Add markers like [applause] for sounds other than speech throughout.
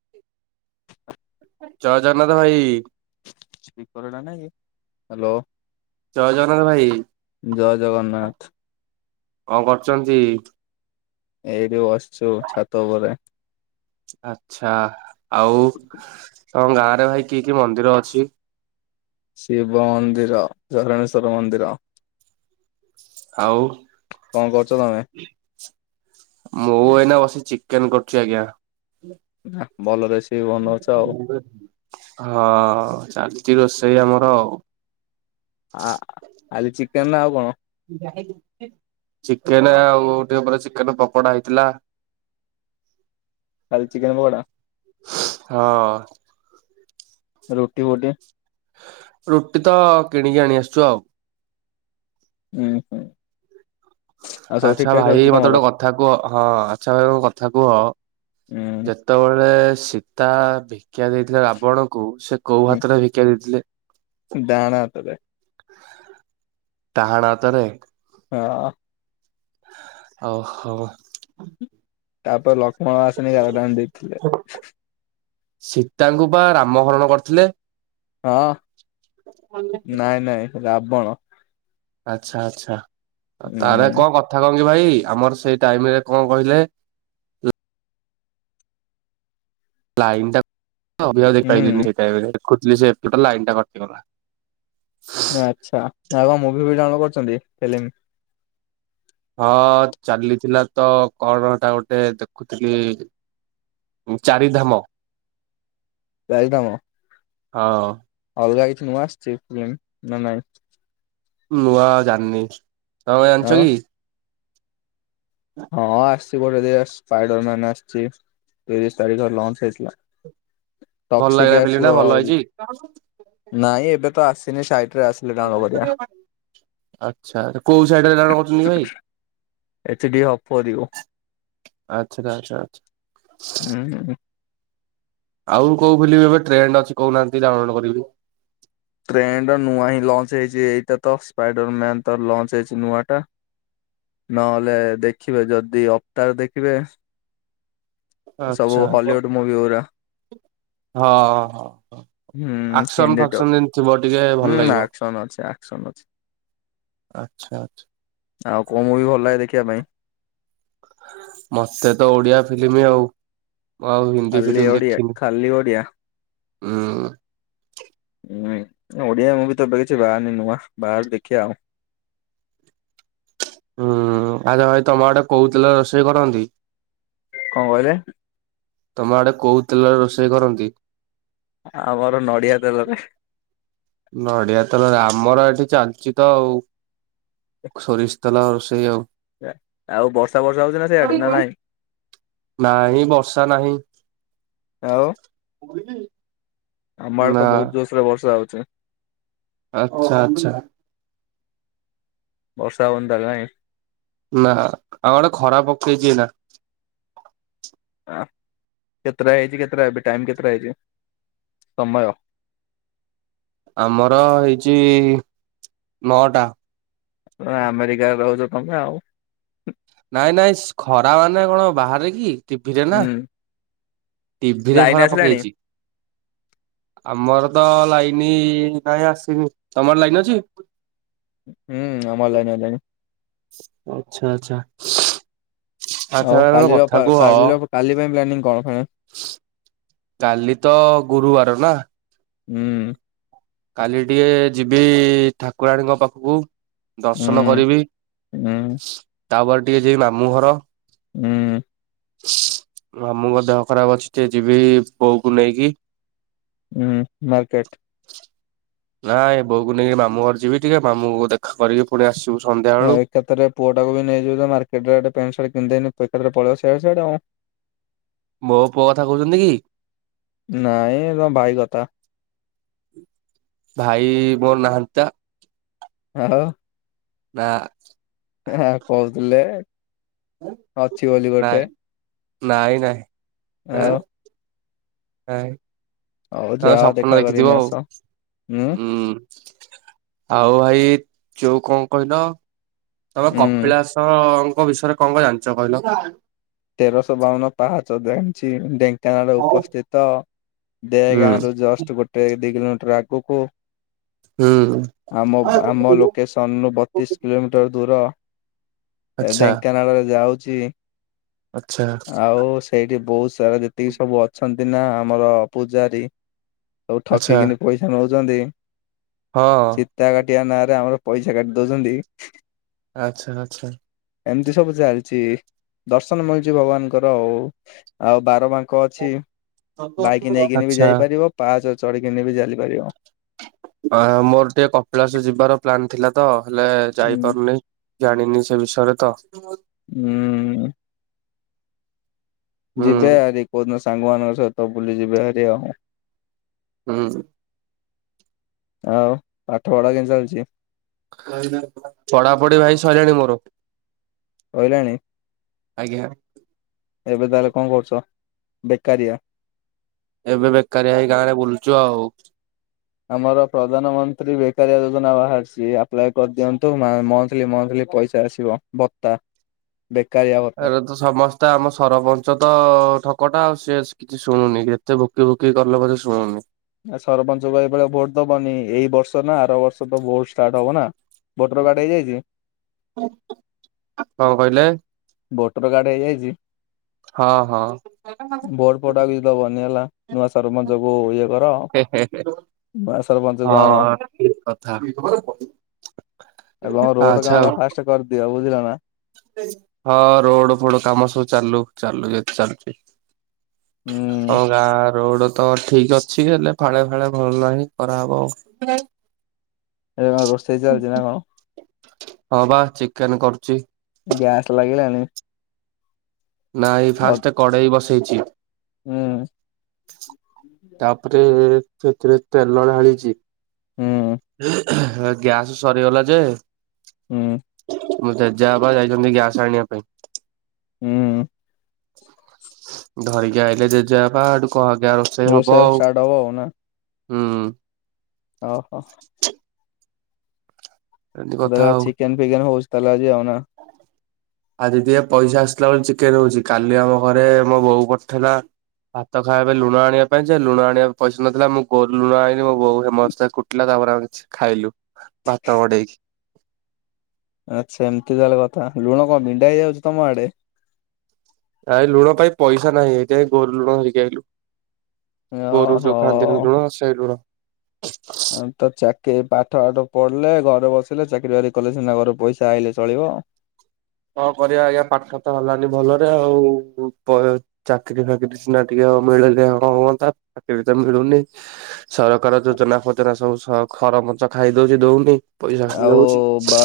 ହୁଁ। ଜୟ ଜଗନ୍ନାଥ ଭାଇ। ସ୍ପିକର ଟା ନାହି କି? ହାଲୋ। ଜୟ ଜଗନ୍ନାଥ ଭାଇ। ଜୟ ଜଗନ୍ନାଥ କଣ କରୁଛନ୍ତି? ଏଇଠି ବସିଛୁ ଛାତ ଉପରେ। ଆଚ୍ଛା ଆଉ ତମ ଗାଁରେ ଭାଇ କି କି ମନ୍ଦିର ଅଛି? ଶିବ ମନ୍ଦିର, ଝରଣେଶ୍ଵର ମନ୍ଦିର। ଆଉ। କଣ କରୁଛ ତମେ? ମୁଁ ଏଇନା ବସି ଚିକେନ କରୁଛି ଆଜ୍ଞା। ନା ଭଲରେ ରେସିପି ବନଉଛ ଆଉ ମୁଁ ଏ ହଁ ଚା ଚି ରୋଷେଇ ଆମର ଆଉ। ଆ ଆଜି ଚିକେନ ନା ଆଉ କଣ? ଚିକେନ ଆଉ ଟିକେ ପରେ ଚିକେନ ପକୋଡା ହେଇଥିଲା। ଖାଲି ଚିକେନ ପକୋଡା? ହଁ। ରୁଟି ଫୁଟି। ରୁଟି ତ କିଣିକି ଆଣି ଆସିଛୁ ଆଉ। ହୁଁ ହୁଁ। ଆଉ ସବୁ ଠିକ ଆଚ୍ଛା ଠାକ ଭାଇ ଚାଲିଛି ମତେ ତମର ଗୋଟେ କଥା କୁହ ହଁ ଆଚ୍ଛା ଭାଇ ମ କଥା କୁହ। ହୁଁ ଯେତେବେଳେ ସୀତା ଭିକ୍ଷା ଦେଇଥିଲେ ରାବଣକୁ ସେ କୋଉ ହୁଁ ହାତରେ ଭିକ୍ଷା ଦେଇଥିଲେ? ଡାହାଣ ହାତରେ। ଡ଼ାହାଣ ହାତରେ। ହଁ। ଓ ହୋ। ତାପରେ ଲକ୍ଷ୍ମଣ ଆସିକି ଗାର ଟାଣି ଦେଇଥିଲେ। ସୀତାଙ୍କୁ ବା ରାମ ହରଣ କରିଥିଲେ। ହଁ ନାଇଁ ନାଇଁ ରାବଣ। ଆଛା ଆଚ୍ଛା ଆ ତାହରେ ହୁଁ କଣ କଥା କହ [unintelligible] ଭାଇ ଆମର ସେଇ ଟାଇମରେ କଣ କହିଲେ ଲାଇନ୍ ଟା ଅବିକା ଆଉ ହୁଁ ଦେଖିପାଇଲିନି ସେଇ ଟାଇମରେ ଦେଖୁଥିଲି ସେପଟେ ଲାଇନଟା କଟିଗଲା। ଆଛା ଆଉ କଣ ମୁଭି ଫୁବି ଡାଉନ୍ ଲୋଡ କରିଛନ୍ତି ଫିଲିମ୍ ହଁ ଚାଲିଥିଲା ତ କଣ ହେଟା ଗୋଟେ ଦେଖୁଥିଲି ଚାରିଧାମ। ଚାରିଧାମ ହଁ। ଅଲଗା କିଛି ନୂଆ ଆସିଛି ଫିଲ୍ମ ନା ନାଇଁ? ନୂଆ ଜାଣିନି ତମେ ଜାଣିଛ ଆଉ କି? ହଁ ଆସ୍ [unintelligible] ସ୍ପାଇଡରମାନ ଆସିଛି ତିରିଶ ତାରିଖ ଲଞ୍ଚ ହେଇଥିଲା। ଭଲ ଲାଗିଲା ଟକ୍ସିକ ଫିଲ୍ମ ଟା ଆସିବ ଭଲ ଆଉରି ହେଇଛି। ନାଇଁ ଏବେ ତ ଆସିନି ସାଇ ଆଛା ଏଇଟା କୋଉ ସାଇଟରେ ଡାଉନ୍ ଲୋଡ୍ କରୁଛନ୍ତି କି ଭାଇ? ଏଚ ଡି ଅଫ ପଡିବ ଆଚ୍ଛା ଆଚ୍ଛା ଆଚ୍ଛା ହୁଁ ହୁଁ ହୁଁ ଆଉ କୋଉ ଫିଲିମ୍ ଏବେ ଟ୍ରେଣ୍ଡ ଅଛି କହୁନାହାନ୍ତି ଡାଉନ୍ ଲୋଡ କରିବି। ଟ୍ରେଣ୍ଡ ନୂଆ ହିଁ ଲଞ୍ଚ ହେଇଛି ଏଇଟା ତ ସ୍ପାଇଡର ମ୍ୟାନ ତ ଲଞ୍ଚ ହେଇଛି ନୂଆଟା। ନହେଲେ ଦେଖିବେ ଯଦି ଅଭତାର ଦେଖିବେ ସବୁ ହଲିଉଡ ମୁଭି ଗୁରା। ହଁ ହଁ ହଁ ହଁ ହୁଁ ଆକ୍ସନ ହିନ୍ଦୀ ଡବ୍ ଫାକ୍ସନ ଯେମ ହୁଁ ଆକ୍ସନ ଅଛି ଆକ୍ସନ ଅଛି। ଆଚ୍ଛା ଆଚ୍ଛା ଆଉ କୋଉ ମୁଭି ଭଲ ଲାଗେ ଦେଖିବା ପାଇଁ? ମତେ ତ ଓଡିଆ ଫିଲିମି ଆଉ ମୁଁ ଆଉ ହିନ୍ଦୀ ଖାଲି ଫିଲିମ ଓଡିଆ ଦେଖିନି ଖାଲି ଓଡିଆ। । ହୁଁ ହୁଁ ଓଡିଆ ମୁଭି ତ ଏବେ କିଛି ବାହାରିନି ନୂଆ ବାହାରୁ ଦେଖିଆ ଆଉ। ହୁଁ ଆରେ ଭାଇ ତମ ଆଡେ କୋଉ ତେଲରେ ରୋଷେଇ କରନ୍ତି? କଣ କହିଲେ? ତମ ଆଡେ କୋଉ ତେଲରେ ରୋଷେଇ କରନ୍ତି? ଆମର ନଡିଆ ତେଲରେ। ନଡିଆ ତେଲରେ ଆମର ଏଠି ଚାଲିଛି ତ ଆଉ। ସୋରିଷ ତେଲ ରୋଷେଇ ଆଉ ଆଉ ବର୍ଷା ବର୍ଷା ହଉଛି ନା ସିଆଡେ ନା ନାଇଁ? ନାହିଁ ବର୍ଷା ନାହିଁ। ଆଉ ଆମ ଆଡେ ନା ତ ବହୁତ ଜୋରସରେ ବର୍ଷା ହଉଛି। ଆଚ୍ଛା ଆଚ୍ଛା। ବର୍ଷା ହଉନି ତାହେଲେ ନାଇଁ। ନା ଆମ ଆଡେ ଖରା ପକେଇଚି ଏଇନା। କେତେଟା ହେଇଚି କେତେଟା ଏବେ ଟାଇମ କେତେଟା ହେଇଛି? ସମୟ। ଆମର ହେଇଛି ନଅଟା। ତମେ ଆମେରିକାରେ ରହୁଚ ତମେ ଆଉ। ନାଇଁ ନାଇଁ ସ୍ ଖରାମାନେ କଣ ବାହାରେ କି ଟିଭିରେ ନା। ହୁଁ ଟିଭିରେ ଲାଇନ ଖରା ଆସିଲାଣି ପକେଇଛି ଆମର ତ ଲାଇନି ନାଇଁ ଆସନି, ତମର ଲାଇନ ଅଛି? ହୁଁ ଆମର ଲାଇନ ଆଇଲାଣି। ଆଚ୍ଛା ଆଚ୍ଛା। ଆଚ୍ଛା ଆଉ ଗୋଟେ କାଲିର କଥା ଫା କୁହ କାଲିର ପାଇଁ କାଲି ପ୍ଲାନିଂ କଣ ଫେରେ? କାଲି ତ ଗୁରୁବାର ନା। ହୁଁ। କାଲି ଟିକେ ଯିବି ଠାକୁରାଣୀଙ୍କ ପାଖକୁ। ଦର୍ଶନ ହୁଁ କରିବି ହୁଁ ତାପରେ ଟିକେ ଯିବି ମାମୁଁ ଘର। ହୁଁ। ମାମୁଁଙ୍କ ଦେହ ଖରାପ ଅଛି ଟିକେ ଯିବି ବୋଉ କୁ ନେଇକି ହୁଁ ମାର୍କେଟ ନାଆଁ ଏ ବୋଉକୁ ନେଇକି ମାମଁ ଘର ଯିବିି ଟିକେ ମାମୁଁ ଙ୍କୁ ଦେଖା କରିକି ପୁଣି ଆସିବି। ଆ ଏକାଥରେ ପୁଅଟାକୁ ବି ନେଇଯିବୁ ଯେ ମାର୍କେଟେ ଆଡେ ପେଣ୍ଟ ସାର୍ଟ କିଣି କେମିତି ଏନେ ପେକେଦେରେ ପଳେଇବ ସିଆଡ଼େ ସିଆଡ଼େ ଆଉ। ମୋ ପୁଅ କଥା କହୁଛନ୍ତି କି? ନାଇଁ ତମ ଭାଇ କଥା। ଭାଇ ମୋର ନାହାନ୍ତି ତ। ଆଉ ନା। ହେଁ କହୁଥିଲେ ଅଛି ବୋଲି ନାଇଁ ଗୋଟେ ନାଇଁ ନାହିଁ। ଆଉ ହଉ ଆଁ ଆଉ ଯାଅ ଦେଖା ସ୍ୱପ୍ନ ଦେଖିଥିବ କରିକିନି ଆଉ ଆସ। ଉଁ ହୁଁ। ଆଉ ଭାଇ ଯୋଉ କଣ କହିଲ ତମେ ଉଁ କପିଳାସ ମୋ ବିଷୟରେ କଣ କଣ ଜାଣିଛ କହିଲ? ତେରଶହ ବାଉନ ପାହାଚ ଜାଣିଚି ଡେଁ ତାଙ୍କର ଉପସ୍ଥିତ ଦେ ଗାଁ ହୁଁ ରୁ ଜଷ୍ଟ ଗୋଟେ ଦି କିଲୋମିଟର ଆଗକୁ କା ହୁଁ ଆମ ଆମ ଲୋକେସନରୁୁ ବତିଶ କିଲୋମିଟର ଦୂର। ଆଚ୍ଛା ଢେଙ୍କାନାଳରେ ଯାଉଛି। ଆଚ୍ଛା ଆଉ ସେଇଠି ବହୁତ ସାରା ଯେତିକି ସବୁ ଅଛ ଦିନା ଆମର ପୂଜାରୀ ସବୁ ଆଚ୍ଛା ଠକିକିନି ପଇସା ନଉଛନ୍ତି। ହଁ। ଠିଆ ନାଁରେ ଆମର ପଇସା କାଟି ଦଉଛନ୍ତି। ଆଚ୍ଛା ଆଚ୍ଛା। ଏମିତି ସବୁ ଚାଲିଛି ଦର୍ଶନ ମିଳୁଛି ଭଗବାନଙ୍କର ଆଉ। ଆଉ ବାରବାଙ୍କ କ ଅଛି ବାଇକ ନେଇକିନି ବି ଆଚ୍ଛା ଯାଇପାରିବ। ପାହାଚ ଚଢ଼ିକିନି ବି ଚାଲିପାରିବ। ଆ ମୋର ଟିକେ କପିଳାସ ଯିବାର ପ୍ଲାନ ଥିଲା ତ। ହେଲେ ହୁଁ ଯାଇପାରୁନି ଜାଣିନି ସେ ବିଷୟରେ ତ। ହୁଁ। ହୁଁ ଯିବେ ହାରି କୋଉଦିନ ସାଙ୍ଗ ମାନଙ୍କ ସହିତ ବୁଲିଯିବେ ହାରି ଆଉ। ହୁଁ। ଆଉ ପାଠ ପଢା କେମିତି ଚାଲିଛି? ପଢାପଢି ଭାଇ ସରିଲାଣି ମୋର। ସଇଲାଣି? ଆଜ୍ଞା। ଏବେ ତାହେଲେ କଣ କରୁଛ? ବେକାରିଆ। ଏବେ ବେକାରିଆ ହେଇ ଗାଁରେ ବୁଲୁଛୁ ଆଉ। ଆମର ପ୍ରଧାନମନ୍ତ୍ରୀ ବେକାରିଆ ଯୋଜନା ବାହାରିଛି। ଆପ୍ଲାଇ କରିଦିଅନ୍ତୁ ମା ମନ୍ଥଲୀ ମନ୍ଥଲୀ ପଇସା ଆସିବ ଭତ୍ତା। ବେକାରିଆ ଭତ୍ତା ଏରେ ତ ସମସ୍ତେ ଆମ ସରପଞ୍ଚ ତ ଠକଟା ଆଉ। ସେ କିଛି ଶୁଣୁନି ଯେତେ ଭୋକି ଭୋକି କଲେ ବି ସେ ଶୁଣୁନି। ଆ ସରପଞ୍ଚଙ୍କୁ ଏଭଳିଆ ଭୋଟ ଦବନି ଏଇ ବର୍ଷ ନା ଆର ବର୍ଷ ତ ଭୋଟ ଷ୍ଟାର୍ଟ ହବ ନା। ଭୋଟର କାର୍ଡ ହେଇଯାଇଛି କଣ କହିଲେ? ଭୋଟର କାର୍ଡ ହେଇଯାଇଛି? ହଁ ହଁ ଭୋଟ ଫୋଟ ଆଉ କିଛି ଦବନି ହେଲା। ନୂଆ ସରପଞ୍ଚ କୁ ଇଏ କର। ହେ ହେ ହେ ବାସ। ହଁ ଠିକ କଥା। ଆଉ କଣ ରୋଡ ଆଚ୍ଛା କାମ ଟା ଫାଷ୍ଟ କରିଦିଅ ବୁଝିଲ। ନା ହଁ। ରୋଡ ଫୋଡ କାମ ସବୁ ଚାଲୁ ଚାଲୁ ଯେତେ ଚାଲୁଛି। ତମ ହୁଁ। ଗାଁ ରୋଡ। ତ ଠିକ ଅଛି ହେଲେ ଫାଳେ ଫାଳେ ଭଲ ନାହିିଁ କରାହବ ଆଉ। ଏବେ କଣ ରୋଷେଇ ଚାଲଛି ନା କଣ? ହଁ ବା ଚିକେନ କରୁଛି। ଗ୍ୟାସ ଲାଗିଲାଣି? ନାଇଁ ଅ ଫାଷ୍ଟ କଡେଇ ବସେଇଛି। ହୁଁ ତାପରେ ସେଥିରେ ତେଲ ଢାଳିଛି। ହୁଁ। ଗ୍ୟାସ ସରିଗଲା ଯେ। ହୁଁ। ମୋ ଜେଜେବାପା ଯାଇଛନ୍ତି ଗ୍ୟାସ ଆଣିବା ପାଇଁ। ହୁଁ ଧରିକି ଆଇଲେ ଜେଜେବାପା ଆଡୁ କ ଆଜ୍ଞା ରୋଷେଇ ହବ ଆଉ ଷ୍ଟାର୍ଟ ହବ ହୁଁ। ଓ ହୋ। ଏମିତି ମୁଁ କଥା କହିଲି ଆଉ ଚିକେନ ଫିକେନ୍ ହଉଛି ତାହେଲେ ଆଜି ଆଉ। ନା। ଆଜି ଟିକେ ପଇସା ଆସ ଥିଲା ବୋଲି ଚିକେନ ହଉଚି। କାଲି ଆମ ଘରେ ମୋ ବୋଉ କରିଥିଲା। ଭାତ ଖାଇବା ପାଇଁ ଲୁଣ ଆଣିବା ପାଇଁ ଯେ ଲୁଣ ଆଣିବା ପଇସ ନଥିଲା। ମୁଁ ଗୋରୁ ଲୁଣ ଆଣିଲି ମୋ ବୋଉ ହେମଦସ୍ତାରେ କୁଟିଲା। ତାପରେ ଆମେ କିଛି ଖାଇଲୁ ଭାତ ମଡେଇକି। ଆଚ୍ଛା ଏମିତି ତାହଲେ କଥା। ଲୁଣ କଣ ବିଣ୍ଡା ହେଇଯାଉଛି ତମ ଆଡେ? ଆ ଲୁଣ ପାଇଁ ପଇସା ନାହିଁ। ଏଇ ଯାଇ ଗୋରୁ ଲୁଣ ଧରିକି ଆଇଲୁ। ଗୋରୁ ଯୋଉ ଓହୋ। ଖାନ୍ତିନି ଲୁଣ ସେଇ ଲୁଣ। ତ ଚାକିରି ପାଠ ବାଠ ପଢ଼ିଲେ ଘରେ ବସିଲେ ଚାକିରି ବାକିରି କଲେ ସିନା ଘର ପଇସା ଆଇଲେ ଚଳିବ। ହଁ କରିବା ଆଜ୍ଞା ପାଠ ତ ହେଲାନି ଭଲରେ ଆଉ ବ ଚାକିରି ଫାକିରି ସିନା ଟିକେ ତ ମିଳିଲେ ହଁ ହୁଅନ୍ତା ଚାକିରି ତ ମିଳୁନି ସରକାର ଯୋଜନା ଫୋଜନା ସବୁ ଖ ତରମଚ ଖାଇ ଦଉଛି ଦଉନି। ପଇସା ଖାଇ ଆଉ ଦଉଛି ବା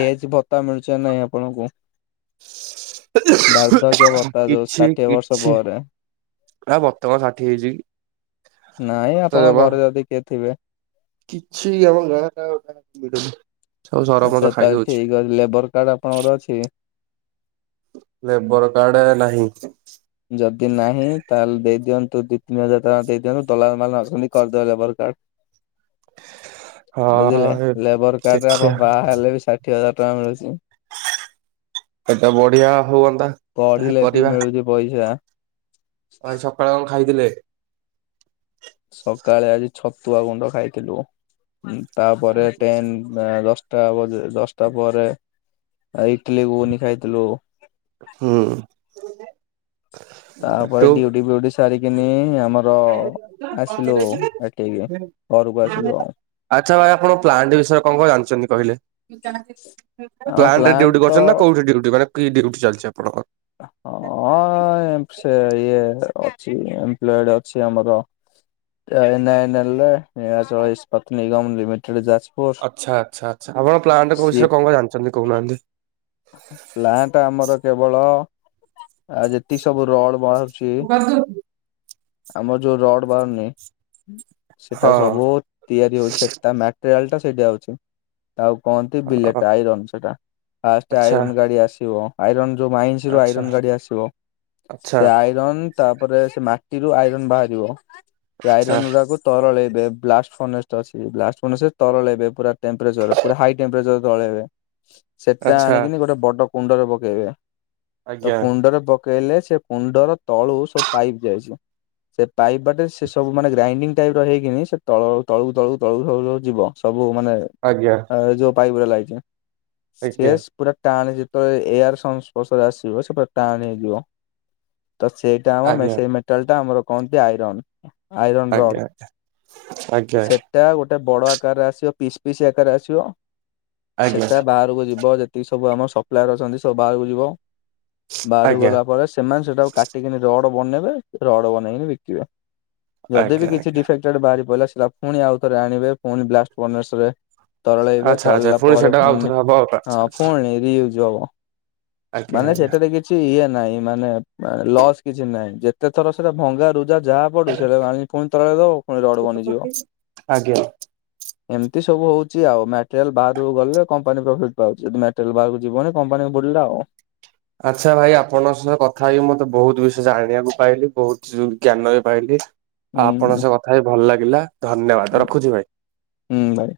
ଏଜ ଭତ୍ତା ମିଳୁଛି ନା ନାଇଁ ଆପଣଙ୍କୁ? ବାର୍ଦ୍ଧକ୍ୟ ଭତ୍ତା ଯୋଉ କିଛି ଷାଠିଏ ବର୍ଷ କିଛି ପରେ। ନା ବର୍ତ୍ତମାନ ଷାଠିଏ ହେଇଛି? ନାଇଁ ଆପଣ ବା ଘରେ ଯଦି କିଏ ଥିବେ କିଛି ଆମ ଗାଁ ଟା ଗୋଟେ ବଡ ଆଚ୍ଛା ତାହେଲେ ଠିକ ଅଛି ଲେବର କାର୍ଡ ଆପଣଙ୍କର ଅଛି? ଲେବର କାର୍ଡ ନାହିଁ। ଯଦି ନାହିଁ ତାହେଲେ ଦେଇ ଦିଅ ତୁ ଦି ତିନି ହଜାର ଟଙ୍କା ଦେଇ ଦିୟନ୍ତୁ ଦଲାଲ ମାନେ ଅଛନ୍ତି କରିଦେବେ ଲେବର କାର୍ଡ। ବୁଝିଲେ ହଁ ଲେବର କାର୍ଡ ରେ ଦେଖିବା ଆପଣ ବାହା ହେଲେ ବି ଷାଠିଏ ହଜାର ଟଙ୍କା ମିଳୁଛି। ଏତେ ବଢିଆ ହୁଅନ୍ତା କରିବା। ଇୟା। ଆ ସକାଳେୁ କଣ ଖାଇଥିଲେ? ସକାଳେ ଆଜି ଛତୁଆ ଗୁଣ୍ଡ ଖାଇଥିଲୁ। ତାପରେ ଟେନ୍ ଏନ୍ ଦଶ ଦଟା ବ ଦଶଟା ପରେ ଇଟିଲି ଘୁଗୁନି ଖାଇଥିଲୁ। ହୁଁ ତାପରେ ହେଟୁ ଡିଉଟି, ଫିଉଟି ସାରିକିନି ଆଉ ଆମର ଆସିଲୁ ଏଠିକି, ଘରକୁ ଆସିଲୁ ଆଉ ଆଛା ଭାଇ, ଆପଣ ପ୍ଲାଣ୍ଟ ବିଷୟରେ କଣ କଣ ଜାଣିଛନ୍ତି କହିଲେ? ଆମ ପ୍ଲାଣ୍ଟ ରେ ଡିଉଟି ତ କରିଛନ୍ତି ନା, କୋଉଠି ଡିଉଟି ମାନେ କି ଡିଉଟି ଚାଲିଛି ଆପଣଙ୍କର? ହ ହଁ ଏମ ସେ ଇଏ ଏପ୍ ଅଛି ଆମର ଏ [unintelligible] ନିରାଚଳ ଇସ୍ପତ୍ତି ନିଗମ ଲିମିଟେଡ୍ ଯାଞ୍ଚ ଆଛା, ଆଛା, ଆଛା, ଆପଣ ପ୍ଲାଣ୍ଟ ସିଏ ବିଷୟରେ କଣ ଜାଣିଛନ୍ତି କହୁନାହାନ୍ତି? ପ୍ଲାଣ୍ଟ ଆମର କେବଳ ଆ ଯେତିକ ସବୁ ରଡ ବ [unintelligible] ଆମର ଯୋଉ ରଡ ବାହାରୁନି, ସେଟା ସବୁ ହଁ। ତିଆରି ହଉଛି ସେଟା ଟ୍ରେଲ୍ ଟା ସେଇଠଆ ହଉଛି [unintelligible] ଆଉ କହନ୍ତି ବିଲେଟ ଆଇରନ୍ ସେଟା, ଫାଷ୍ଟ ଆଚ୍ଛା ଆଇରନ୍ ଗାଡି ଆସିବ, ଆଇରନ୍ ଯୋଉ ମାଇନିସି ରୁ ଆଚ୍ଛା ଆଇରନ୍ ଗାଡି ଆସିବ, ଆଚ୍ଛା ସେ ଆଇରନ୍ ତାପରେ ସେ ରୁ ଆଇରନ୍ ବାହାରିବ, ସେ ଆଚ୍ଛା ଆଇରନ୍ ଗୁଡାକୁ ତରଳ ଏ ବ୍ଲାଷ୍ଟ ଫ ଅଛି ବ୍ ଫ ତରଳ ହେବେ ପୁରା ଟମ୍ଚର ପୁରା ହାଇ ଟମ୍ଚର ତଳ ହେବେ । ସେଟା ଆଚ୍ଛା ଆଣିକିନି ଗୋଟେ ବଡ କୁଣ୍ଡରେ ପକେଇବେ, ତ ଆଜ୍ଞା କୁଣ୍ଡରେ- ପକେଇଲେ, ସେ କୁଣ୍ଡର ତଳୁ ସବୁ ପାଇପ ଯାଇଛି । ହ [inaudible] ସେ ପାଇପ୍ ବାଟେ ସେ ସବୁ ମାନେ ଗ୍ରାଇଡିଙ୍ଗ ଟାଇପ ର ହେଇକିନି, ସେ ତ ତଳୁ ତଳ ତଳକୁ ତଳୁ ଯିବ, ସବୁ ମାନେ ଆଜ୍ଞା ଯୋଉ ପାଇପ୍ ଗୁଡା ଲାଗିଛି, ଆଜ୍ଞା ସେ ପୁରା ଟାଣ ଏୟାର ସଂସ୍ପର୍ଶରେ ଆସିବ ସେ ପୁରା ଟାଣ ହେଇଯିବ, ତ, ସେଇଟା ହବ, ଆଜ୍ଞା ସେଇ ମେ ଟା ଆମର କହନ୍ତି ଆଇରନ୍ ଆଇରନ୍ ରଡ ଆଜ୍ଞା ଆଜ୍ଞା। ସେଟା ଗୋଟେ ବଡ ଆକାରରେ ଆସିବ ପିସ୍ ପିସ୍ ଆକାରରେ ଆସିବ, ଆଜ୍ଞା ସେଟା ବାହାରକୁ ଯିବ ଏକି ସବୁ ଆମର ସପ୍ଲାୟର ଅଛନ୍ତି, ସବୁ ବାହାରକୁ ଯିବ । ବାହାରୁ ଆଜ୍ଞା ଗଲା ପରେ ସେମାନେ ସେଟାକୁ କାଟିକିନି ରଡ ବନେଇବେ। ରଡ ବ ନେଇକି ବିକିବେ, ଯଦି ବି ଆଜ୍ଞା ଆଜ୍ଞା କିଛି ଡିଫେକ୍ଟଡ ବାହାରି ପଡ଼ିଲା ପୁଣି ଆଉଥରେ ଆଣିବେ, ପୁଣି ବ୍ଲାଷ୍ଟେଶରେ ତରଳେଇବେ, ଆଚ୍ଛା ଆଚ୍ଛା ତରଲେଇବା ପୁଣି ପରେ ସେଟା ଆଉଥରେ ହବ ଆଉ ଆଚ୍ଛା ଆଚ୍ଛା। ଫୁଣି ରିୟୁଜ ହବ । ଆଜ୍ଞା ମାନେ ଆଜ୍ଞା ସେଠାରେ କିଛି ଇଏ ନାହିଁ, ମାନେ, ଲସ୍ କିଛି ନାହିଁ, ଯେତେ ଥର ସେଟା ଭଙ୍ଗାରୁୁ ଯାହା ଯାହା ପଡୁ, ସେଟା ପୁଣି ତଳେ ଦବ, ପୁଣି ରଡ ବନିଯିବ ଆଜ୍ଞା। ଏମତି । ସବୁ ହଉଛି ଆଉ ମଟେରିଲ ବାହାରକୁ ଗଲେ, କମ୍ପାନୀ ପ୍ରଫିଟ୍ ପାଉଛି, ଯଦି ମଟେରିଆଲ ବାହାରକୁ ଯିବନି, କମ୍ପାନୀ ବୁଡ଼ିଲା ଆଉ । ଆଛା ଭାଇ, ଆପଣଙ୍କ ସହ କଥା ହେଇ ମତେ ବହୁତ ବିଷୟ ଜାଣିବାକୁ ପାଇଲି, ବହୁତ ଜ୍ଞାନ ବି ପାଇଲି । ଆଉ ଆପଣଙ୍କ ହୁଁ ସ କଥା ହେଇ ଭଲ ଲାଗିଲା । ଧନ୍ୟବାଦ, ହୁଁ ରଖୁଛି ଭାଇ । ହୁଁ ଭାଇ।